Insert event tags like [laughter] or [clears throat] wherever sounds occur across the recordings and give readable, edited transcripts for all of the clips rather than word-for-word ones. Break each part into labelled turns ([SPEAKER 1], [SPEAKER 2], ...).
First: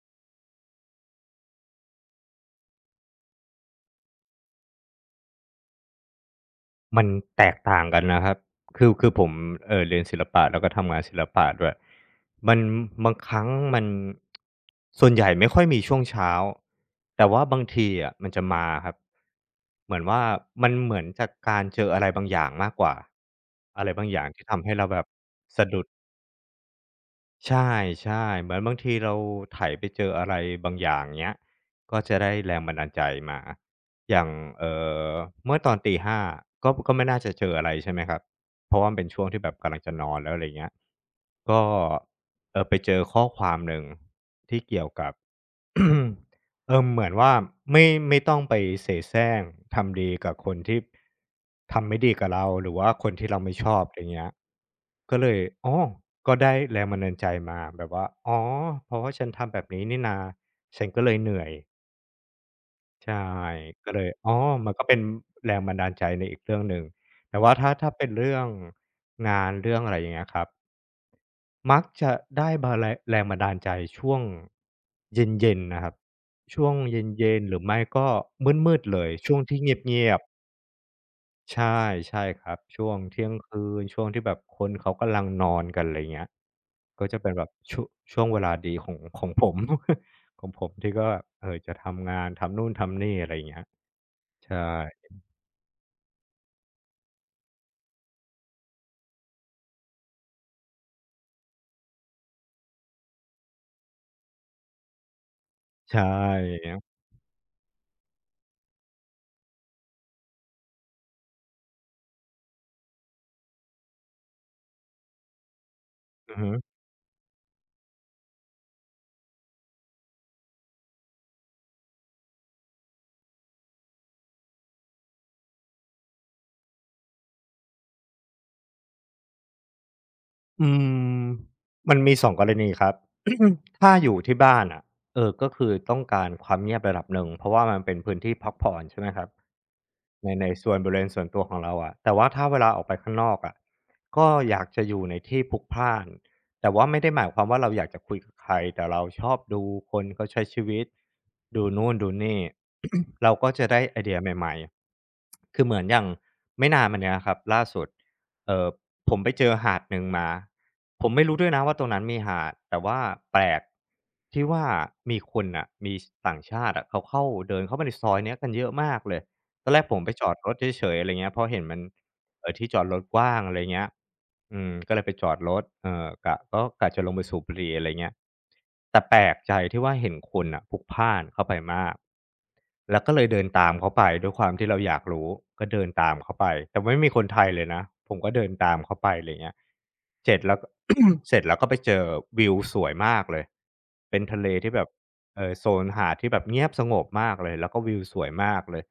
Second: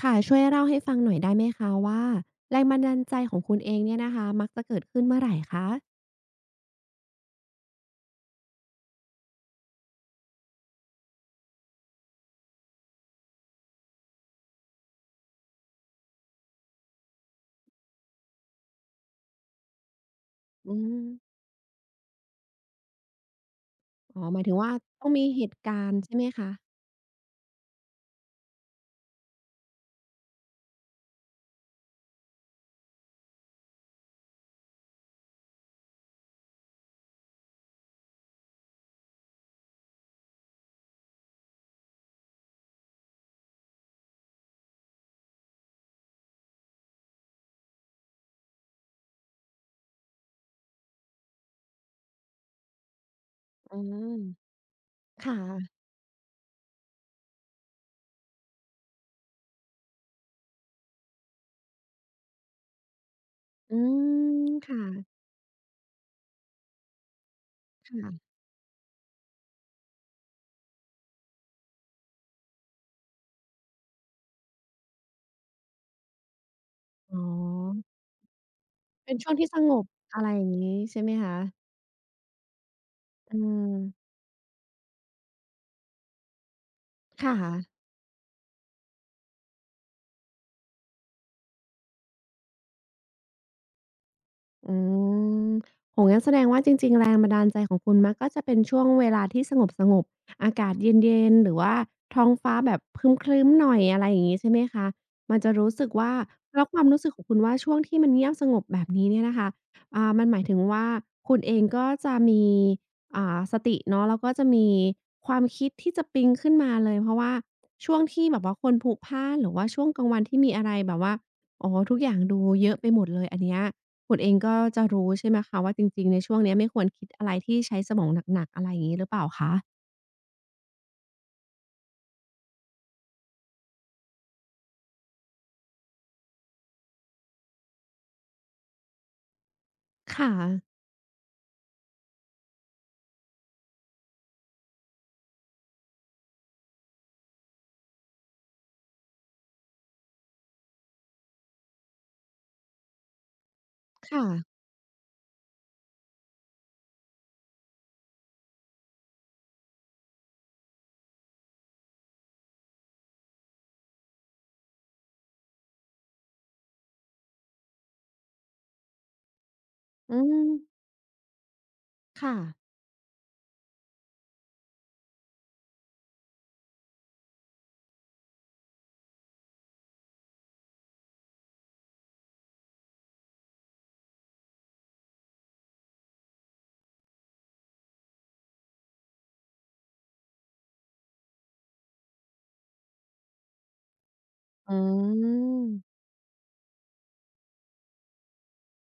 [SPEAKER 1] ค่ะช่วยเล่าให้ฟังหน่อยได้ไหมคะว่าแรงบันดาลใจของคุณเองเนี่ยนะคะมักจะเกิดขึ้นเมื่อไหร่คะ
[SPEAKER 2] มันแตกต่างกันนะครับ คือผมเรียนศิลปะแล้วก็ทำงานศิลปะด้วยมันบางครั้งมันส่วนใหญ่ไม่ค่อยมีช่วงเช้าแต่ว่าบางทีอะมันจะมาครับเหมือนว่ามั
[SPEAKER 1] อื
[SPEAKER 2] นเหมือ
[SPEAKER 1] ม
[SPEAKER 2] นจากการเจออะไรบางอย่างมากกว่า อะไรบางอ
[SPEAKER 1] อ๋อ
[SPEAKER 2] ย่าง
[SPEAKER 1] หมา
[SPEAKER 2] ที่
[SPEAKER 1] ยถึง
[SPEAKER 2] ทำ
[SPEAKER 1] ว่า
[SPEAKER 2] ให้เราแบ
[SPEAKER 1] ต้
[SPEAKER 2] บ
[SPEAKER 1] องมีเหตุ
[SPEAKER 2] สะดุ
[SPEAKER 1] กา
[SPEAKER 2] ด
[SPEAKER 1] รณ์ใช่ไหมคะ
[SPEAKER 2] ใช่ๆเหมือนบางทีเราไถไปเจออะไรบางอย่างเงี้ยก็จะได้แรงบันดาลใจมาอย่างเอ่อเมื่อตอนตี5ก็ไม่น่าจะเจออะไรใช่ไหมครับเพราะว่ามันเป็นช่วงที่แบบกำลังจะนอนแล้วอะไรเงี้ยก็ไปเจอข้อความหนึ่งที่เกี่ยวกับ [coughs] เออเหมือนว่าไม่ไม่ต้องไปเสแสร้งทำดีกับคนที่ทำไม่ดีกับเราหรือว่าคนที่เราไม่ช
[SPEAKER 1] อื
[SPEAKER 2] อบอย่างเงี้ย
[SPEAKER 1] ม
[SPEAKER 2] ก็เล
[SPEAKER 1] ค่ะ
[SPEAKER 2] ยอ๋อก็ได้แรงบันดาลใจมาแบบว่าอ๋อเพราะว่าฉันทำแบบนี้นี่นาฉันก็เลยเหนื่อยใช่
[SPEAKER 1] อื
[SPEAKER 2] ก็เลยอ๋อ
[SPEAKER 1] ม
[SPEAKER 2] มัน
[SPEAKER 1] ค่ะ
[SPEAKER 2] ก็เป็นแรงบันดาลใจในอีกเรื่องหนึ่งแต่ว่าถ้าเป็น
[SPEAKER 1] ค่ะ
[SPEAKER 2] เรื่องงานเรื่องอะไรอย่างเงี้ยครับ มักจะได้บาแรงแรงบันดาลใจช่วงเย็นๆนะครับช่วง
[SPEAKER 1] อ๋
[SPEAKER 2] เย็นๆหรือไม่
[SPEAKER 1] อ
[SPEAKER 2] ก็มืดๆเลย
[SPEAKER 1] เป็นช่ว
[SPEAKER 2] ช่
[SPEAKER 1] ง
[SPEAKER 2] วง
[SPEAKER 1] ที่ส
[SPEAKER 2] ที่เ
[SPEAKER 1] งบ
[SPEAKER 2] งียบ
[SPEAKER 1] อะไรอย่างงี้ใช่ไหมคะ
[SPEAKER 2] ๆใช่ใช่ครับช่วงเที่ยง
[SPEAKER 1] อื
[SPEAKER 2] คืนช่วง
[SPEAKER 1] ม
[SPEAKER 2] ที่แบบคนเขากำลังนอนกันไรเงี้ยก็จะเป็นแบบ
[SPEAKER 1] ค่ะ
[SPEAKER 2] ช่วงเวลาดีของผม [laughs] ของผมที่ก็แบบจะทำงานทำนู่นทำนี่อะไรเงี้ยใช่
[SPEAKER 1] อืมโอ้งั้นแสดงว่าจริงๆแรงบันดาลใจของคุณมักก็จะเป็นช่วงเวลาที่สงบๆอากาศเย็นๆหรือว่าท้องฟ้าแบบครึ้มๆหน่อยอะไรอย่างนี้ใช่ไหมคะมันจะรู้สึก
[SPEAKER 2] ใช
[SPEAKER 1] ว่าแล้ว
[SPEAKER 2] ่
[SPEAKER 1] ความรู้สึกของคุณว่าช่วงที่มันเงียบสงบแบบนี้เนี่ยนะคะมันหมายถึงว่าคุณเองก็จะมีสติเนาะแล้วก็จะมีความคิดที่จะปิ๊ง
[SPEAKER 2] อือฮึ
[SPEAKER 1] ขึ้นมาเลยเพราะว่าช่วงที่แบบว่าคนพลุกพล่านหรือว่าช่วงกลางวันที่มีอะไรแบบว่าอ๋อทุกอย่างดูเยอะไปหมดเลยอันเนี้ย คุณเองก็จะรู้ใช่ไหมคะว่าจริงๆในช่วงเนี้ยไม่ควรคิดอะไรที่ใช้สมองหนักๆอะไรอย่างงี้หรือเปล่าคะ
[SPEAKER 2] อืมมันมีสองกรณีครับ [coughs] ถ้าอยู่ที่บ้านอะเออก็คือต้องการความเงียบระดับหนึ่งเพราะว่ามันเป็นพื้นที่พักผ่อนใช่ไหมครับใน
[SPEAKER 1] ค่ะ
[SPEAKER 2] ในส่วนบริเวณส่วนตัวของเราอะแต่ว่าถ้าเวลาออกไปข้างนอกอะก็อยากจะอยู่ในที่พลุกพล่านแต่ว่าไม่ได้หมายความว่าเราอยากจะคุยกับใครแต่เราชอบดูคนเขาใช้ชีวิตดูนู่นดูนี่ [coughs] เราก็จะได้ไอเดีย
[SPEAKER 1] ค่ะ
[SPEAKER 2] ใหม่ๆคือเหมือนอย่างไม่นานมาเนี้ยครับล่าสุดเออ ผมไปเจอหาดหนึ่งมา ผมไม่รู้ด้วยนะว่าตรงนั้นมีหาด แต่ว่าแปลกที่ว่ามีคนน่ะ มีต่างชาติอะเขาเดินเข้ามาในซอยเนี้ยกันเยอะมากเลย ตอนแรกผมไป
[SPEAKER 1] อื
[SPEAKER 2] จอดรถเฉ
[SPEAKER 1] ม
[SPEAKER 2] ยๆอะไรเงี้ยเพราะเห็นมัน
[SPEAKER 1] ค่ะ
[SPEAKER 2] ที่จอดรถกว้างอะไรเงี้ยอืมก็เลยไปจอดรถกะจะลงไปสูบบุหรี่อะไรเงี้ยแต่แปลกใจที่ว่าเห็นคนน่ะพลุกพล่านเข้าไปมากแล้วก็เลยเดินตามเขาไปด้วยความที่เราอยากรู้ก็เดินตามเขาไปแต่ไม่มีคนไทยเลยนะผมก็เดินตามเขาไปอะไรเงี้ยเสร็จแล้ว [clears throat] เสร็จแล้วก็ไปเจอวิวสวยมากเลยเป็นทะเลที่
[SPEAKER 1] อื
[SPEAKER 2] แบบ เออโซน
[SPEAKER 1] ม
[SPEAKER 2] หาดที่แบบเงียบสงบมากเลยแล้วก็วิวสวยมากเลย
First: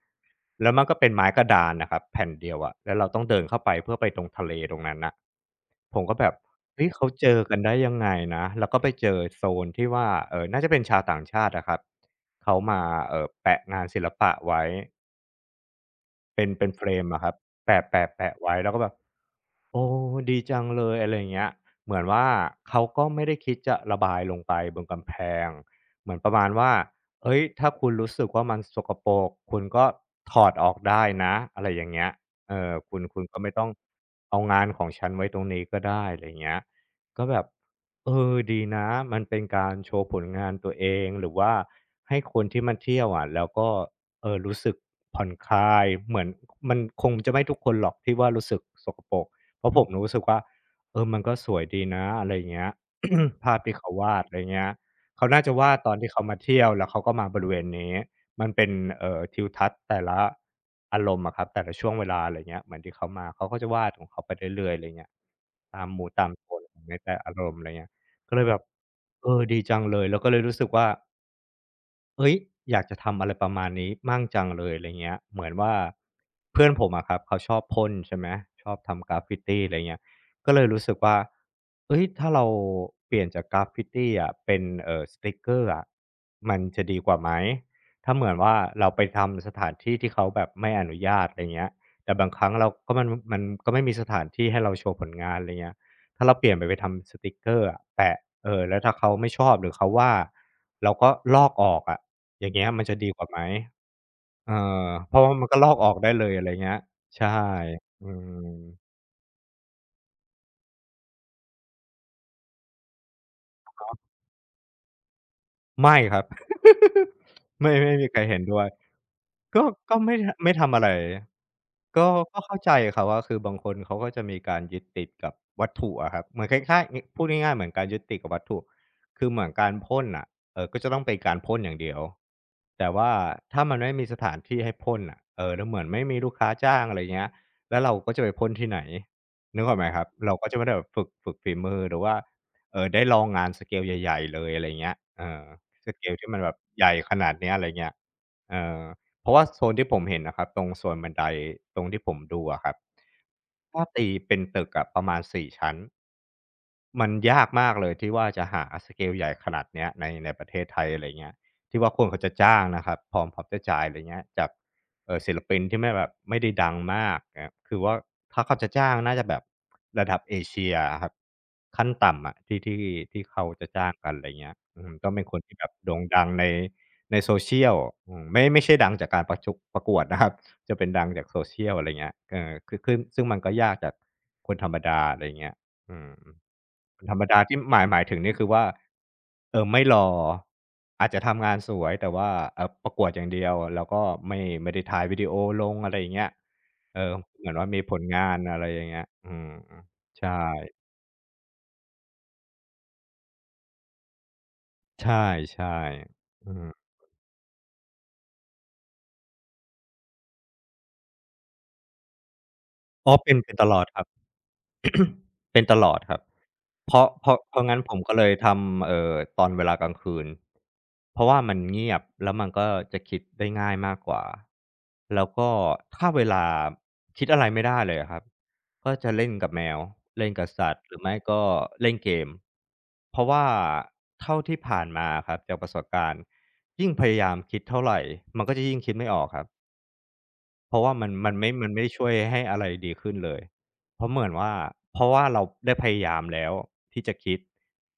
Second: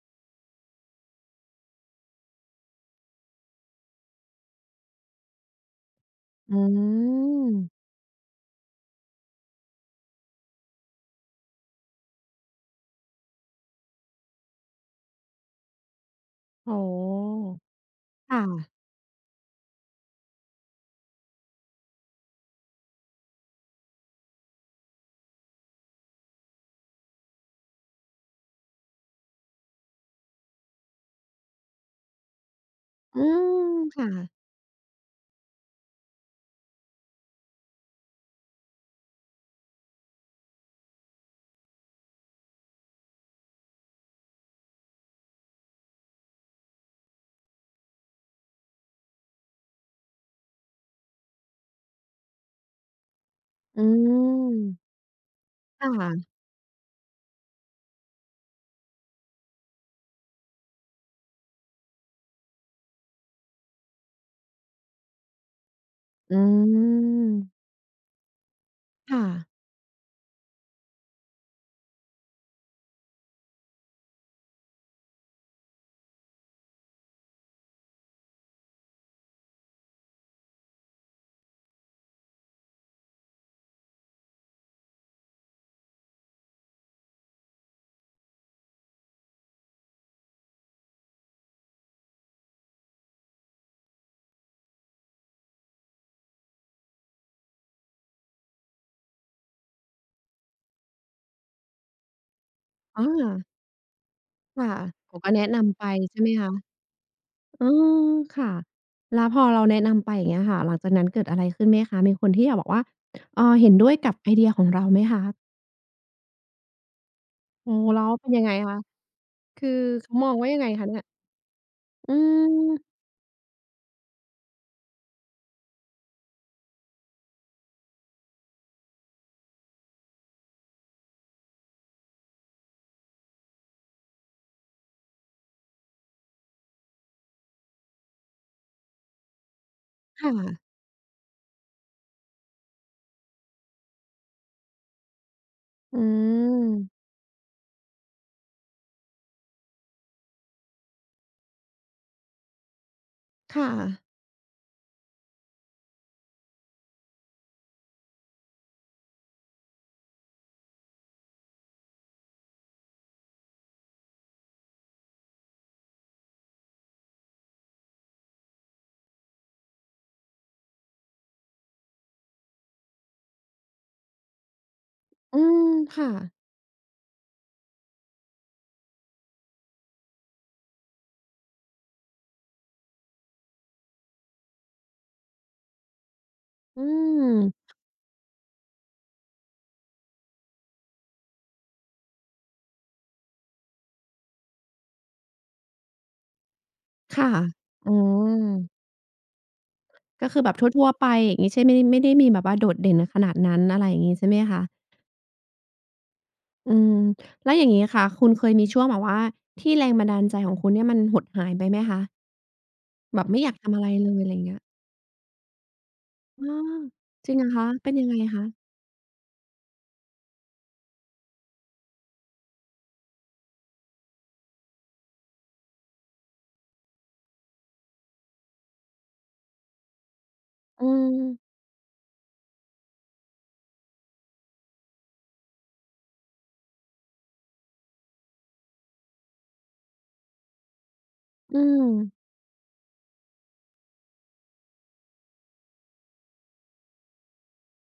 [SPEAKER 2] แล้วมันก็เป็นไม้กระดานนะครับแผ่นเดียวอะแล้วเราต้องเดินเข้าไปเพื่อไปตรงทะเลตรงนั้นน่ะผมก็แบบ
[SPEAKER 1] อื
[SPEAKER 2] เฮ้ยเขาเจอกั
[SPEAKER 1] ม
[SPEAKER 2] นได้ยังไงนะแล้วก็ไปเจอโซนที่ว่าเออน่าจะเป็นชาวต่างชาตินะครับเขามาเออแปะงานศิลปะไว้เป็น
[SPEAKER 1] โอ้
[SPEAKER 2] เฟร
[SPEAKER 1] โฮ
[SPEAKER 2] มอะครับ
[SPEAKER 1] ค
[SPEAKER 2] แปะไว้แล้วก็
[SPEAKER 1] ่ะ
[SPEAKER 2] แบบ โอ้ดีจังเลยอะไรอย่างเงี้ยเหมือนว่าเขาก็ไม่ได้คิดจะระบายลงไปบนกำแพงเหมือนประมาณว่าเฮ้ยถ้าคุณรู้สึกว่ามันสกปรกคุณก็ถอดออกได้นะอะไรอย่างเงี้ยเออคุณ
[SPEAKER 1] อื
[SPEAKER 2] คุณก็ไม่ต้อง
[SPEAKER 1] มค่ะ
[SPEAKER 2] เอางานของฉันไว้ตรงนี้ก็ได้อะไรอย่างเงี้ยก็แบบเออดีนะมันเป็นการโชว์ผลงานตัวเองหรือว่าให้คนที่มาเที่ยวอะแล้วก็เออรู้สึกผ่อนคลายเหมือนมันคงจะไม่ทุกคนหรอกที่ว่ารู้สึกสกปรก เพราะผมรู้สึกว่าเออมันก็สวยดีนะอะไรอย่างเงี้ย [coughs] ภาพที่
[SPEAKER 1] อื
[SPEAKER 2] เขาวาดอะไรเงี้ย
[SPEAKER 1] ม
[SPEAKER 2] เขาน่าจะวาด
[SPEAKER 1] ค
[SPEAKER 2] ตอนที่
[SPEAKER 1] ่ะ
[SPEAKER 2] เขามาเที่ยวแล้วเขาก็มาบริเวณนี้มันเป็นทิวทัศน์แต่ละอารมณ์อะครับแต่ละช่วงเวลาอะไรเงี้ยเหมือนที่เขามาเขาก็จะวาดของเขาไปเรื่อยๆอะไรเงี้ยตามมูดตาม
[SPEAKER 1] อื
[SPEAKER 2] โทนของในแต่อารมณ์
[SPEAKER 1] ม
[SPEAKER 2] อะไรเงี้ยก็เลยแบบ
[SPEAKER 1] ค่ะ
[SPEAKER 2] เออดีจังเลยแล้วก็เลยรู้สึกว่า เอ้ยอยากจะทำอะไรประมาณนี้มั่งจังเลยอะไรเงี้ยเหมือนว่าเพื่อนผมอะครับเขาชอบพ่นใช่ไหมชอบทำกราฟฟิตีอะไรเงี้ยก็เลยรู้สึกว่าเฮ้ยถ้าเราเปลี่ยนจากกราฟฟิตีอะเป็นสติกเกอร์อะมันจะดีกว่าไหมถ้าเหมือนว่าเราไปทำสถานที่ที่เขาแบบไม่อนุญาตอะไรเงี้ยแต่บางครั้งเราก็มันก็ไม่มีสถานที่ให้เราโชว์ผลงานอะไรเงี้ยถ้าเราเปลี่ยนไปทำสติกเกอร์อะแปะเออแล้วถ้าเขาไม่ชอบหรือเขาว่าเราก็ลอกออกอะ อย่างเงี้ยมันจะ
[SPEAKER 1] อา
[SPEAKER 2] ดีกว่าไหมเออ
[SPEAKER 1] ค่ะ
[SPEAKER 2] เพ
[SPEAKER 1] ผม
[SPEAKER 2] ราะ
[SPEAKER 1] ก็
[SPEAKER 2] ว่ามั
[SPEAKER 1] แนะ
[SPEAKER 2] นก็ลอก
[SPEAKER 1] นำไป
[SPEAKER 2] ออกได้
[SPEAKER 1] ใช่
[SPEAKER 2] เล
[SPEAKER 1] ไหม
[SPEAKER 2] ยอะไร
[SPEAKER 1] คะ
[SPEAKER 2] เงี้ยใช่
[SPEAKER 1] เอ
[SPEAKER 2] อื
[SPEAKER 1] อ
[SPEAKER 2] ม
[SPEAKER 1] ค่ะแล้วพอเราแนะนำไปอย่างเงี้ยค่ะหลังจากนั้นเกิดอะไรขึ้นไหมคะมีคนที่แบบว่าเห็นด้วยกับไอเดียของเราไหมคะ
[SPEAKER 2] ไม่ครับ [laughs] ไม่
[SPEAKER 1] โอ้โฮ
[SPEAKER 2] ไม่
[SPEAKER 1] แล้
[SPEAKER 2] มี
[SPEAKER 1] ว
[SPEAKER 2] ใคร
[SPEAKER 1] เป็น
[SPEAKER 2] เห็น
[SPEAKER 1] ยังไง
[SPEAKER 2] ด้วย
[SPEAKER 1] คะ
[SPEAKER 2] ก็
[SPEAKER 1] คือ
[SPEAKER 2] ก็
[SPEAKER 1] เขามองว่า
[SPEAKER 2] ไม่
[SPEAKER 1] ยังไง
[SPEAKER 2] ทำอะ
[SPEAKER 1] คะ
[SPEAKER 2] ไร
[SPEAKER 1] เนี่ย
[SPEAKER 2] ก็
[SPEAKER 1] อื
[SPEAKER 2] ก็เข้าใจ
[SPEAKER 1] ม
[SPEAKER 2] ครับว่าคือบางคนเขาก็จะมีการยึดติดกับวัตถุอะครับเหมือนคล้ายๆงี้พูดง่ายๆเหมือนการยึดติดกับวัตถุคือเหมือนการพ่นน่ะก็จะต้องเป็นการพ่นอย่างเดียวแต่ว่าถ้ามันไม่มีสถานที่ให้พ่นน่ะแล้วเหมือนไม่มีลูกค้าจ้างอะไรเงี้ยแล้วเราก็จะไปพ่นที่ไหนนึกออกไหมครับ
[SPEAKER 1] ค่ะ
[SPEAKER 2] เราก็จะไม่ได้แบบฝึกฝีมือหรือว่าได้ลองงานสเกลใหญ่ๆเลยอะไรเงี้ยเออส
[SPEAKER 1] อื
[SPEAKER 2] เกลที่มันแบบ
[SPEAKER 1] ม
[SPEAKER 2] ใหญ่ขนาดเนี้ยอะไรเงี้ยเออ เพราะว่าโซนที่ผมเห็นนะครับตรงโซนบันไดตรงที่ผมดูอะครับ
[SPEAKER 1] ค่ะ
[SPEAKER 2] ถ้าตีเป็นตึกอะประมาณสี่ชั้นมันยากมากเลยที่ว่าจะหาสเกลใหญ่ขนาดเนี้ยในประเทศไทยอะไรเงี้ยที่ว่าคนเขาจะจ้างนะครับพร้อมจะจ่ายอะไรเงี้ยจากศิลปินที่ไม่แบบไม่ได้ดังมากเงียคือว่าถ้าเขาจะจ้างน่าจะแบบระดับเอเชียครับขั้นต่ำอะที่ที่เขาจะจ้างกันอะไรเงี้ยอืมต้องเป็นค
[SPEAKER 1] อื
[SPEAKER 2] นที่
[SPEAKER 1] ม
[SPEAKER 2] แบบโด่ง
[SPEAKER 1] ค่ะ
[SPEAKER 2] ดังใน ใน social อืมไม่ใช่ดังจากการประกวด [laughs] นะครับจะเป็นดังจาก social อะไรเงี้ยเออคือซึ่งมันก็ยากจากคนธรรมดาอะไรเงี้ยอืม
[SPEAKER 1] อื
[SPEAKER 2] คนธรรมดาที่
[SPEAKER 1] ม
[SPEAKER 2] หมายถึงนี่คือว่าเออไม่หล่ออาจจะทำงานสวยแต่ว่าประกวดอย่างเดียวแล้วก็ไม่ได้ถ่ายวิดีโอลงอะไรอย่างเงี้ยเออ
[SPEAKER 1] ค่ะ
[SPEAKER 2] เหมือนว่ามี
[SPEAKER 1] อื
[SPEAKER 2] ผลงานอะไรอ
[SPEAKER 1] อ
[SPEAKER 2] ย่างเงี้ยอืม
[SPEAKER 1] ก็
[SPEAKER 2] ใช่
[SPEAKER 1] คือแบบทั่วๆไปอย่างงี้ใช่ไม่ไไม่ได้มีแบบว่าโดดเด่นขนาดนั้นอะไรอย่างงี้ใช่ไหมคะ
[SPEAKER 2] ใช่ๆอืม
[SPEAKER 1] อืมแล้วอย่างงี้ค่ะคุณเคยมีช่วงแบบว่าที่แรงบันดาลใจของคุณเนี่ยมันหดหายไปไหมคะ
[SPEAKER 2] อ๋อ
[SPEAKER 1] แบบไม่อ
[SPEAKER 2] เป็
[SPEAKER 1] ยา
[SPEAKER 2] น
[SPEAKER 1] ก
[SPEAKER 2] ตล
[SPEAKER 1] ทำ
[SPEAKER 2] อ
[SPEAKER 1] อะ
[SPEAKER 2] ด
[SPEAKER 1] ไร
[SPEAKER 2] ครับ
[SPEAKER 1] เลยอะไรอย่างเงี้ย
[SPEAKER 2] [coughs] เป็นตลอดครับ
[SPEAKER 1] อาจริงเหรอ
[SPEAKER 2] เพราะ
[SPEAKER 1] คะ
[SPEAKER 2] งั้น
[SPEAKER 1] เป็
[SPEAKER 2] ผ
[SPEAKER 1] น
[SPEAKER 2] ม
[SPEAKER 1] ยัง
[SPEAKER 2] ก็
[SPEAKER 1] ไง
[SPEAKER 2] เลย
[SPEAKER 1] คะ
[SPEAKER 2] ทำตอนเวลากลางคืนเพราะว่ามันเงียบแล้วมันก็จะคิดได้ง่ายมากกว่าแล้วก็ถ้าเวลาคิดอะไรไม่ได้เลยครับก็จะเล่นกับแมวเล่นกับสัตว์
[SPEAKER 1] อื
[SPEAKER 2] หรือไม่ก็
[SPEAKER 1] ม
[SPEAKER 2] เล่นเกมเพราะว่าเท่าที่ผ่านมาครับจากประสบการณ์ยิ่งพยายามคิดเท่าไหรมันก็จะยิ่งคิดไม่ออกครับ เพราะว่ามันไม่
[SPEAKER 1] อื
[SPEAKER 2] มันไม่
[SPEAKER 1] ม
[SPEAKER 2] ได้ช่วยให้อะไรดีขึ้นเลยเพราะเหมือนว่าเพราะว่าเราได้พยายามแล้วที่จะคิด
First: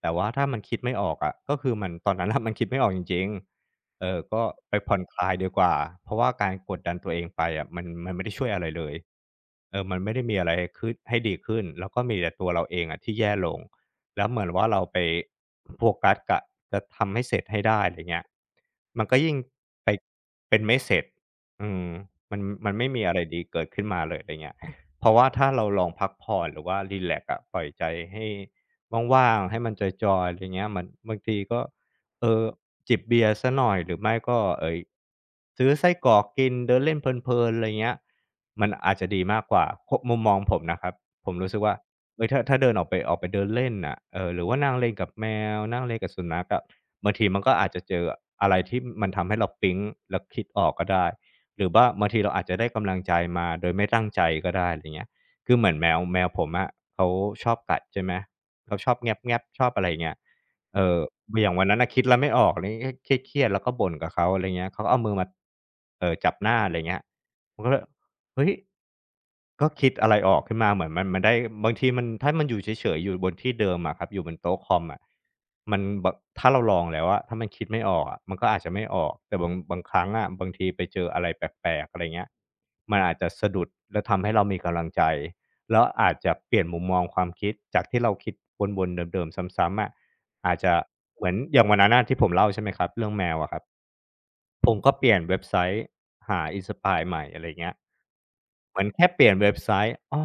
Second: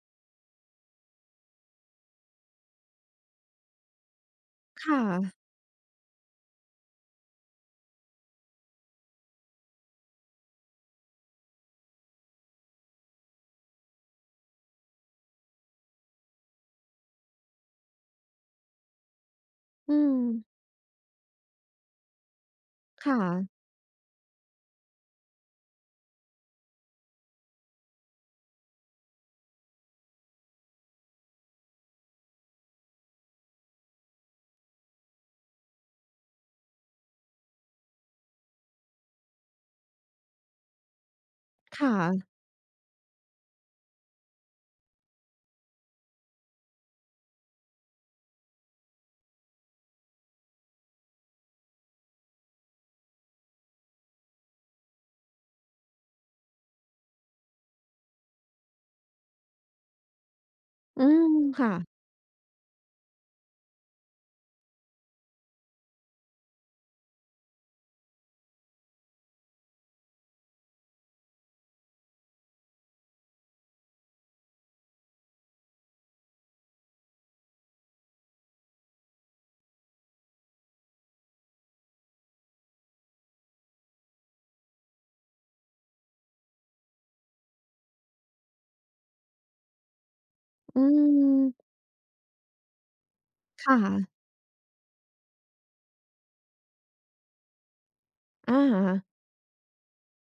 [SPEAKER 2] แต่ว่าถ้ามันคิดไม่ออกอะก็คือมันตอนนั้นน่ะ [laughs] มันคิดไม่ออกจริงๆเออก็ไปผ่อ
[SPEAKER 1] ค่ะ
[SPEAKER 2] นคลายดีกว่าเพราะว่าการกดดันตัวเองไปอะมันไม่ได้ช่วยอะไรเลยเออมันไม่ได้มีอะไรขึ้นให้ดีขึ้นแล้วก็มีแต่ตัวเราเองอะที่แย่ลงแล้วเหมือนว่าเราไปโฟกัสกับจะทำให้เสร็จให้ได้ไรเงี้ยมันก็ยิ่งไป
[SPEAKER 1] อืม
[SPEAKER 2] เป็นไม่เสร็จ อืมมันไม่มีอะไร
[SPEAKER 1] ค่ะ
[SPEAKER 2] ดีเกิดขึ้นมาเลยอะไรเงี้ยเพราะว่าถ้าเราลองพักผ่อนหรือว่ารีแลกซ์อะปล่อยใจให้ว่างๆให้มันจอยๆอะไรเงี้ยมันบางทีก็เออจิบเบียร์เสียหน่อยหรือไม่ก็ซื้อไส้กรอกกินเดินเล่นเพลินๆอะไรเงี้ยมันอาจจะดีมากกว่ามุมมองผมนะครับผมรู้สึกว่า
[SPEAKER 1] ค่ะ
[SPEAKER 2] เฮ้ยถ้าเดินออกไปออกไปเดินเล่นน่ะหรือว่านั่งเล่นกับแมวนั่งเล่นกับสุนัขอะบางทีมันก็อาจจะเจออะไรที่มันทำให้เราปิ๊งแล้วคิดออกก็ได้ หรือว่าบางทีเราอาจจะได้กำลังใจมาโดยไม่ตั้งใจก็ได้อะไรเงี้ยคือเหมือนแมวผมอะเขาชอบกัดใช่ไหม เขาชอบแงับๆชอบอะไรเงี้ยเอ่อ
[SPEAKER 1] อืม
[SPEAKER 2] อย่างวัน
[SPEAKER 1] ค่ะ
[SPEAKER 2] นั้นน่ะคิดอะไรไม่ออกอะไรงี้เครียดๆแล้วก็บ่นกับเขาอะไรเงี้ยเขาก็เอามือมาจับหน้าอะไรเงี้ยผมก็เลยเฮ้ย ก็คิดอะไรออกขึ้นมาเหมือนมันได้บางทีมันถ้ามันอยู่เฉยๆอยู่บนที่เดิมอะครับอยู่บนโต๊ะคอมอะมันบะถ้าเราลองแล้วอะถ้ามันคิดไม่ออกอะมันก็อาจจะไม่ออกแต่บางครั้งอะบางทีไปเจออะไรแปลกๆอะไรเงี้ยมันอาจจะสะดุดแล้วทำให้เรามีกำลังใจแล้วอาจจะเปลี่ยนมุมมองความคิดจากที่เราคิดวนๆเดิมๆซ้ำๆอะอาจจะ
[SPEAKER 1] อื
[SPEAKER 2] เหมือนอย่าง
[SPEAKER 1] ม
[SPEAKER 2] วันนั้นอะที่ผมเล่าใช่ไหมครับเรื่องแมวอะครับ
[SPEAKER 1] ค่ะ
[SPEAKER 2] ผมก็เปลี่ยนเว็บไซต์หา Inspire ใหม่อะไรเงี้ย
[SPEAKER 1] อะ
[SPEAKER 2] เหมือนแค่
[SPEAKER 1] ฮะ
[SPEAKER 2] เปลี่ยนเว็บไซต์อ๋อ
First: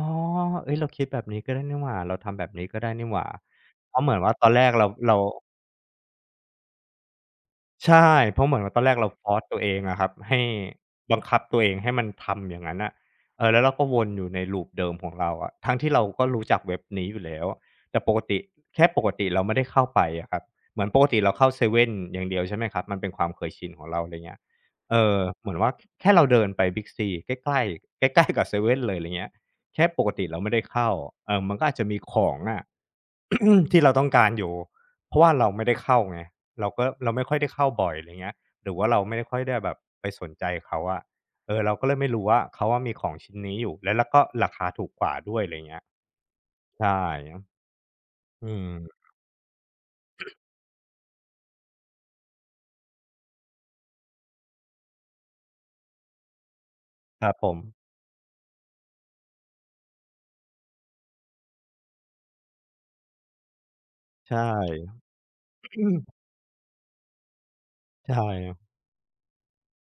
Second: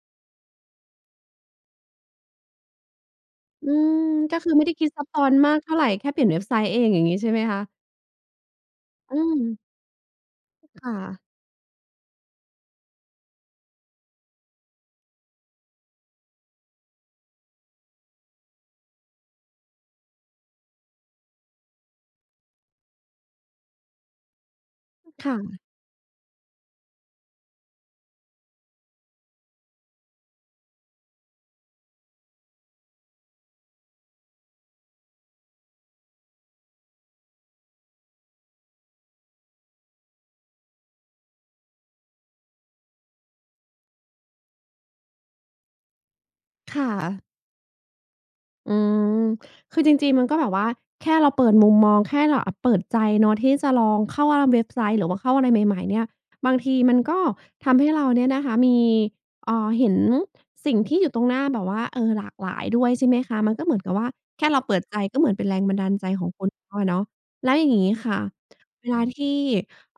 [SPEAKER 2] เฮ้ยเราคิดแบบนี้ก็ได้นี่หว่าเราทำแบบนี้ก็ได้นี่หว่า
[SPEAKER 1] อื
[SPEAKER 2] เพ
[SPEAKER 1] ม
[SPEAKER 2] ราะเหมือนว่า
[SPEAKER 1] ก็
[SPEAKER 2] ตอ
[SPEAKER 1] คื
[SPEAKER 2] น
[SPEAKER 1] อ
[SPEAKER 2] แร
[SPEAKER 1] ไม่
[SPEAKER 2] ก
[SPEAKER 1] ได้
[SPEAKER 2] เรา
[SPEAKER 1] คิดซับ
[SPEAKER 2] เรา
[SPEAKER 1] ซ้อนมากเท่าไรแค่เปลี่ยนเว็บไซต์เองอย่างงี้ใช่ไหมคะ
[SPEAKER 2] ใช่เพราะเหมือนว่าตอนแรกเรา
[SPEAKER 1] อืม
[SPEAKER 2] force ตัวเองอะครับให้
[SPEAKER 1] ค่ะ
[SPEAKER 2] บังคับตัวเองให้มันทำอย่างนั้นน่ะเออแล้วเราก็วนอยู่ใน loop เดิมของเราอะทั้งที่เราก็รู้จักเว็บนี้อยู่แล้วแต่ปกติแค่ปกติเราไม่ได้เข้าไปอะครับเหมือนปกติเราเข้าเซเว่นอย่างเดียวใช่ไหมครับมันเป็นความเคยชินของเราอะไรเงี้ยเออเหมือน
[SPEAKER 1] ค่ะ
[SPEAKER 2] ว่าแค่เราเดินไป Big C ใกล้ๆใกล้ๆกับเซเว่นเลยอะไรเงี้ยแค่ปกติเราไม่ได้เข้าเออมันก็อาจจะมีของอะ [clears throat] ที่เราต้องการอยู่เพราะว่าเราไม่ได้เข้าไง เราก็เราไม่ค่อยได้เข้าบ่อยอะไรเงี้ยหรือว่าเราไม่ได้ค่อยได้แบบไปสนใจเขาอะเออเราก็เลยไม่รู้ว่าเขาว่ามีของชิ้นนี้อยู่แล้วแล้วก็ราคาถูกกว่าด้วยอะไรเงี้ย
[SPEAKER 1] ค่ะ
[SPEAKER 2] ใช่อืม
[SPEAKER 1] อืมคือจริงๆมันก็แบบว่าแค่เราเปิดมุมมองแค่เราเปิดใจเนาะที่จะลองเข้าอาเว็บไซต์หรือว่าเข้าอะไรใหม่ๆเนี่ยบางทีมันก็
[SPEAKER 2] ครับผม
[SPEAKER 1] ทำให้เราเนี่ยนะคะมีเห็นสิ่งที่อยู่ตรงหน้าแบบว่าเออหลากหลายด้วยใช่ไหมคะมันก็เหมือนกับว่า
[SPEAKER 2] ใช
[SPEAKER 1] แค่เราเปิดใจ
[SPEAKER 2] ่
[SPEAKER 1] ก็เหมือนเป็นแรงบันดาลใจของคุณเขาอะเนาะแล้วอย่างงี้ค่ะ
[SPEAKER 2] ใช่
[SPEAKER 1] เวลาที่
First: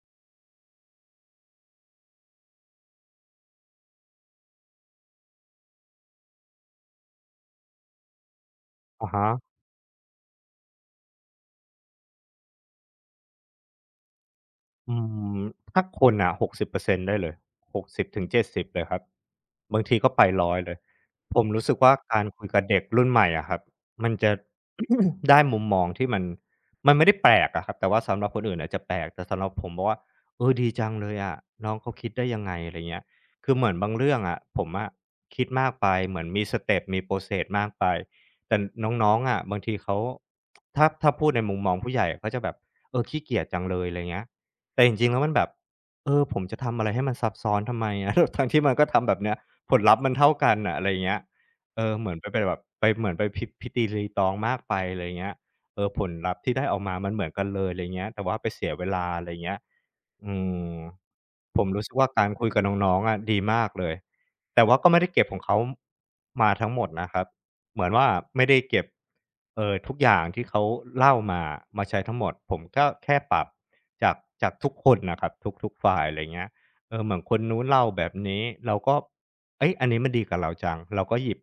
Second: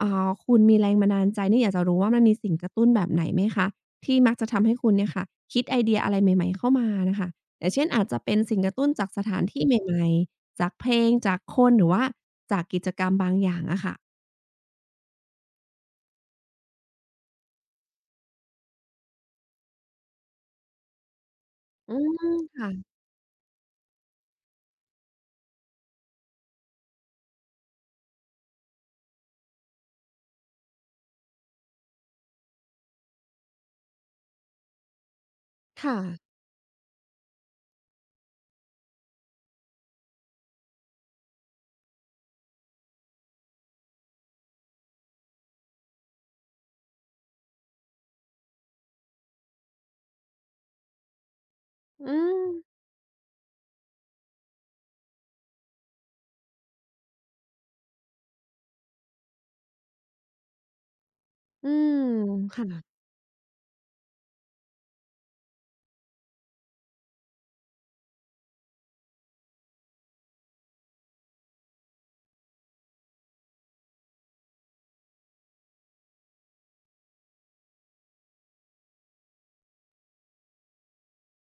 [SPEAKER 1] คุณมีแรงบันดาลใจเนี่ยอยากจะรู้ว่ามันมีสิ่งกระตุ้นแบบไหนไหมคะที่มักจะทำให้คุณเนี่ยค่ะคิดไอเดียอะไรใหม่ๆเข้ามาน่ะค่ะ อย่างเช่นอาจจะเป็นสิ่งกระตุ้นจา
[SPEAKER 2] อะ
[SPEAKER 1] กสถาน
[SPEAKER 2] ฮะ
[SPEAKER 1] ที่ใหม่ๆจากเพลงจากคนหรือว่าจากกิจกรรมบางอย่างอะค่ะ
[SPEAKER 2] อืมถ้าคนอ่ะ60%ได้เลย60-70เจ็ดสิบเลยครับบางทีก็ไป100เลยผมรู้สึกว่า
[SPEAKER 1] อื
[SPEAKER 2] การ
[SPEAKER 1] ม
[SPEAKER 2] คุยกับเด็ก
[SPEAKER 1] ค่ะ
[SPEAKER 2] รุ่นใหม่อะครับมันจะ [coughs] ได้มุมมองที่มันมันไม่ได้แปลกอะครับแต่ว่าสำหรับคนอื่นอาจจะแปลกแต่สำหรับผมบอกว่าเออดีจังเลยอะน้องเขาคิดได้ยังไงอะไรเงี้ยคือเหมือนบางเรื่องอะผมอะคิดมากไป
[SPEAKER 1] ค่ะ
[SPEAKER 2] เหมือนมีสเต็ปมีโปรเ e s s มากไปแต่น้องๆอะบางทีเขาถ้าพูดในมุมมองผู้ใหญ่เขาจะแบบเออขี้เกียจจังเลยอะไรเงี้ย แต่จริงๆแล้วมันแบบเออผมจะทำอะไรให้มันซับซ้อนทำไมอะ [laughs] ทั้งที่มันก็ทำแบบเนี้ยผลลัพธ์มันเท่ากันน่ะอะไรอย่างเงี้ยเออเหมือ
[SPEAKER 1] อื
[SPEAKER 2] นไปไป
[SPEAKER 1] ม
[SPEAKER 2] แบบไปเหมือนไปพิพิตีรีตองมากไปอะไรอย่างเงี้ยเออผลลัพธ์ที่ได้ออกมามันเหมือนกันเลยอะไรอย่างเงี้ยแต่ว่าไปเสียเวลาอะไรอย่างเงี้ยอืมผม
[SPEAKER 1] อื
[SPEAKER 2] รู้สึก
[SPEAKER 1] ม
[SPEAKER 2] ว่าการคุยกับน้อง
[SPEAKER 1] ค่ะ
[SPEAKER 2] ๆอะดีมากเลยแต่ว่าก็ไม่ได้เก็บของเขามาทั้งหมดนะครับ เหมือนว่าไม่ได้เก็บทุกอย่างที่เขาเล่ามาใช้ทั้งหมดผมก็แค่ปรับจากจากทุกคนน่ะครับทุกๆฝ่ายอะไรเงี้ยเออเหมือนคนนู้นเล่าแบบนี้เราก็เฮ้ยอันนี้มันดีกับเราจังเราก็หยิบ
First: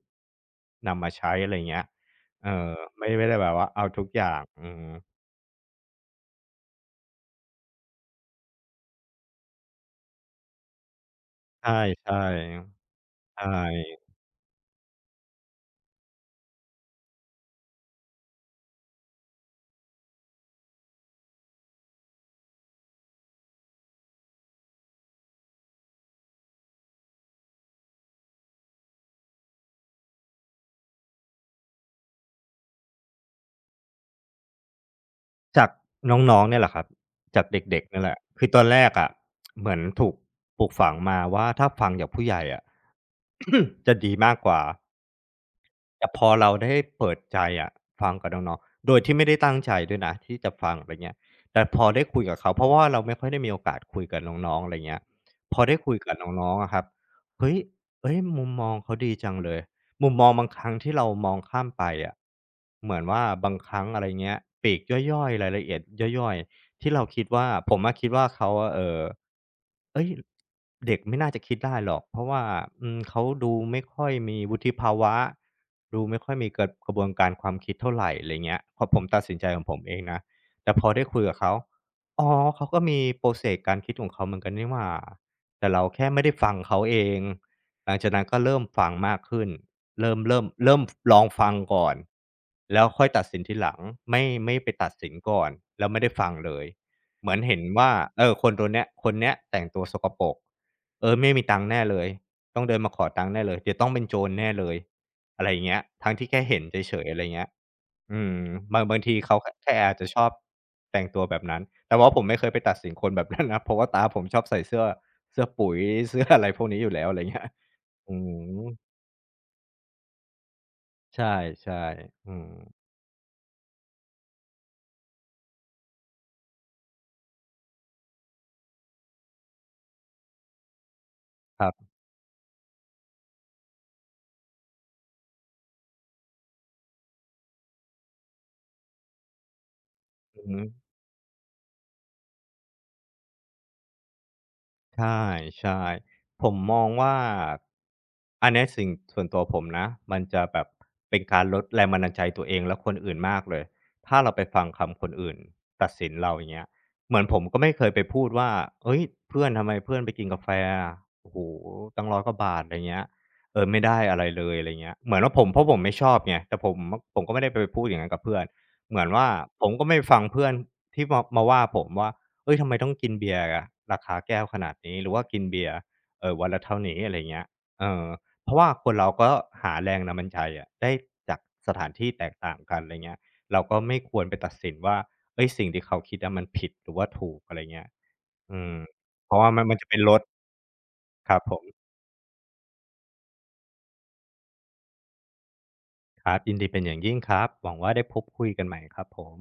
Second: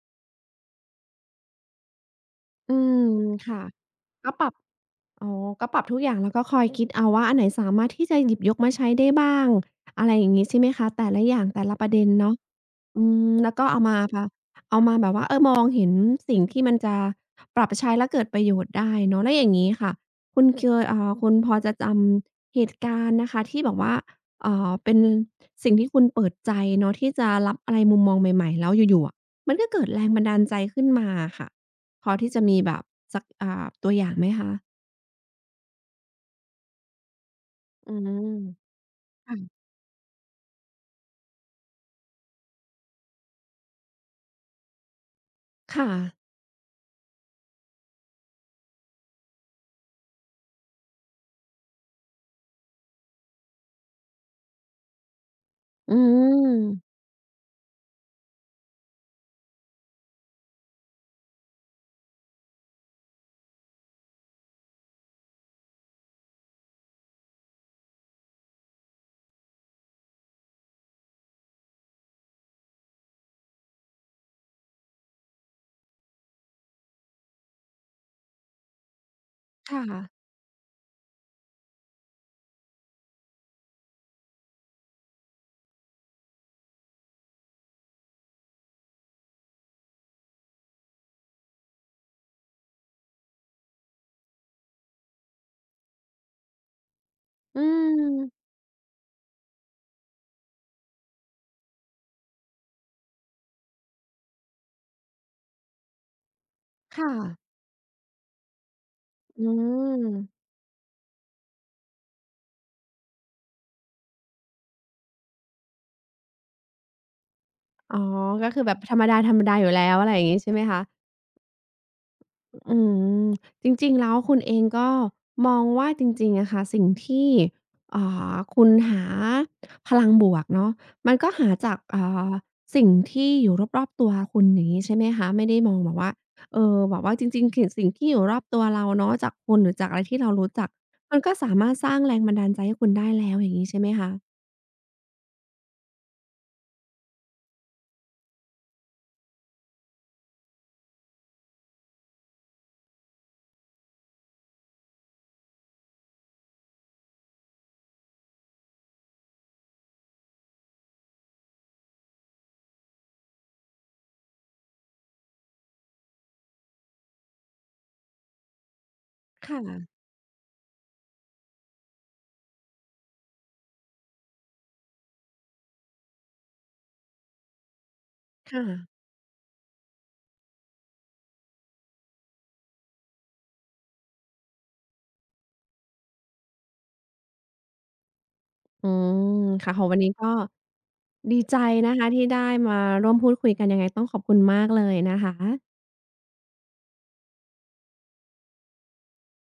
[SPEAKER 2] นำมาใช้อะไรเงี้ยเออ
[SPEAKER 1] อื
[SPEAKER 2] ไม่
[SPEAKER 1] ม
[SPEAKER 2] ไม่ได้แบบ
[SPEAKER 1] ค่ะ
[SPEAKER 2] ว่าเอาทุกอ
[SPEAKER 1] ก็
[SPEAKER 2] ย่าง
[SPEAKER 1] ปรับ
[SPEAKER 2] อืม
[SPEAKER 1] อ๋อก็ปรับทุกอย่างแล้วก็คอยคิดเอาว่าอันไหนสามารถที่จะหยิบยกมาใช้ได้บ้างอะไรอย่างงี้ใช่ไหมคะแต่ละอย่างแต่
[SPEAKER 2] ใ
[SPEAKER 1] ละประเด็น
[SPEAKER 2] ช่
[SPEAKER 1] เนาะ
[SPEAKER 2] ๆ
[SPEAKER 1] อืม
[SPEAKER 2] ใช
[SPEAKER 1] แล้วก็เอามา
[SPEAKER 2] ่
[SPEAKER 1] แบบเอามาแบบว่าเออมองเห็นสิ่งที่มันจะปรับใช้และเกิดประโยชน์ได้เนาะแล้วอย่างงี้ค่ะคุณเคยคุณพอจะจำเหตุการณ์นะคะที่แบบว่าเป็นสิ่งที่คุณเปิดใจเนาะที่จะรับอะไรมุมมองใหม่ๆแล้วอยู่ๆอะมันก็เกิดแรงบันดาลใจขึ้นมาอะค่ะพอที่จะมีแบบสักตัวอย่างไหมคะ
[SPEAKER 2] จากน้องๆเนี่ยแหละครับจากเด็ก
[SPEAKER 1] อื
[SPEAKER 2] ๆนั่นแห
[SPEAKER 1] ม
[SPEAKER 2] ละคือตอนแรกอะ
[SPEAKER 1] ค่ะ
[SPEAKER 2] เหมือนถูกปลูกฝังมาว่าถ้าฟังจากผู้ใหญ่อะ [coughs] จะดีมากกว่า
[SPEAKER 1] ค่ะ
[SPEAKER 2] แต่พอเราได้เปิดใจอะฟังกับน้องๆโดยที่ไม่ได้ตั้งใจด้วยนะที่จะฟังอะไรเงี้ยแต่พอได้คุยกับเขาเพราะว่าเราไม่ค่อยได้มีโอกาสคุยกับน้องๆอะไรเงี้ยพอได้คุ
[SPEAKER 1] อื
[SPEAKER 2] ยกับน้
[SPEAKER 1] ม
[SPEAKER 2] องๆอะครับเฮ้ยเฮ้ยมุมมองเขาดีจังเลยมุมมองบางครั้งที่เรามองข้ามไปอะเหมือนว่าบางครั้งอะไรเงี้ยปลีกย่อยๆรายละเอียดย่อยๆที่เราคิดว่าผมอะคิดว่าเขาอะเฮ้ยเด็กไม่น่าจะคิดได้หรอกเพราะว่าอืมเขาดูไม่ค่อยมีวุฒิภาวะดูไม่ค่อยมีเกิดกระบวนการความคิดเท่าไรอะไรเงี้ยพอผมตัดสินใจของผม
[SPEAKER 1] ค่ะ
[SPEAKER 2] เองนะแต่พอได้คุยกับเขาอ๋อเขาก็มี process การคิดของเขาเหมือนกันนี่หว่าแต่เราแค่ไม่ได้ฟังเขาเองหลังจากนั้นก็เริ่มฟังมากขึ้นเริ่มฟลองฟังก่อนแล้วค่อยตัดสินทีหลังไม่ไปตัดสินก่อนแล้วไม่ได้ฟังเลย เหมือนเห็
[SPEAKER 1] อื
[SPEAKER 2] นว่าเออค
[SPEAKER 1] ม
[SPEAKER 2] นตัวเนี้ยคนเนี้ยแต่งตัวสกปรกเออไม่มีตังค์แน่เลยต้องเดินมาขอตังค์แน่เลยเดี๋ยวต้องเป็นโจรแน่เลยอะไรอย่างเงี้ยทั้งที่แค่เห็นเฉย
[SPEAKER 1] ค่ะ
[SPEAKER 2] ๆอะไรเงี้ยอืมบางทีเขา
[SPEAKER 1] อื
[SPEAKER 2] คแค่อาจจะชอบ
[SPEAKER 1] ม
[SPEAKER 2] แต่งตัวแบบนั้นแต่ว่าผมไม่เคยไปตัดสินคนแบบนั้นนะ [laughs] เพราะว่าตาผมชอบใส่เสื้อเสื้อปุ๋ยเสื้ออะไรพวกนี้อยู่แล้วอะไรเงี้ย
[SPEAKER 1] อ๋อ
[SPEAKER 2] อื
[SPEAKER 1] ก็คื
[SPEAKER 2] ม
[SPEAKER 1] อแบบธรรมดาๆอยู่แล้วอะไรอย่างงี้ใช่ไหมคะ
[SPEAKER 2] ใช่ๆอืม
[SPEAKER 1] อืมจริงๆแล้วคุณเองก็มองว่าจริงๆอะค่ะสิ่งที่คุณหาพลังบวกเนาะมันก็หา
[SPEAKER 2] ครั
[SPEAKER 1] จาก
[SPEAKER 2] บ
[SPEAKER 1] าสิ่งที่อยู่รอบๆตัวคุณอย่างงี้ใช่ไหมคะไม่ได้มองแบบว่าเออแบบว่าจริงๆสิ่งสิ่งที่อยู่รอบตัวเราเนาะจากคนหรือจากอะไรที่เรา
[SPEAKER 2] อือ
[SPEAKER 1] รู้
[SPEAKER 2] ฮึ
[SPEAKER 1] จักมันก็สามารถสร้างแรงบันดาลใจให้คุณได้แล้วอย่างงี้ใช่ไหมคะ
[SPEAKER 2] ใช่ใช่ผมมองว่าอันเนี้ยสิ่งส่วนตัวผมนะมันจะแบบเป็นการลดแรงบันดาลใจตัวเองและคนอื่นมากเลยถ้าเราไปฟังคำคนอื่นตัดสินเราอย่างเงี้ยเหมือนผมก็ไม่เคยไปพูดว่าเฮ้ยเพื่อนทำไมเพื่อนไปกินกาแฟอะโอ้โฮตั้งร้อยกว่าบาทอะไรเงี้ยเออไม่ได้อะไรเลยอะไรเงี้ยเหมือนว่าผมเพราะผมไม่ชอบไงแต่ผมผมก็ไม่ได้ไปพูดอย่างนั้นกับเพื่อนเหมือนว่า
[SPEAKER 1] ค่ะ
[SPEAKER 2] ผมก็ไม่ฟังเพื่อนที่มาว่าผมว่า เอ้ยทำไมต้องกินเบียร์อะราคาแก้วขนาดนี้หรือว่ากินเบียร์เออวันละเท่านี้อะไรเงี้ยเออเพราะว่าคน
[SPEAKER 1] ค่ะ
[SPEAKER 2] เราก็หาแรงนำมันดาลใจอะได้จากสถานที่แตกต่างกันอะไรเงี้ยเราก็ไม่ควรไปตัดสินว่าเอ้ยสิ่งที่เขาคิดอะมันผิดหรือว่าถูกอะไรเงี้ยอืม
[SPEAKER 1] อืม
[SPEAKER 2] เพราะว่ามัน
[SPEAKER 1] ค่ะ
[SPEAKER 2] มัน
[SPEAKER 1] โอ้
[SPEAKER 2] จะ
[SPEAKER 1] โฮวั
[SPEAKER 2] เป็
[SPEAKER 1] น
[SPEAKER 2] น
[SPEAKER 1] นี้
[SPEAKER 2] รถ
[SPEAKER 1] ก็
[SPEAKER 2] ครั
[SPEAKER 1] ดี
[SPEAKER 2] บผ
[SPEAKER 1] ใจ
[SPEAKER 2] ม
[SPEAKER 1] นะคะที่ได้มาร่วมพูดคุยกันยังไงต้องขอบคุณมากเลยนะคะ
[SPEAKER 2] ครับยินดีเป็นอย่างยิ่งครับหวังว่าได้พบคุยกันใหม่ครับผม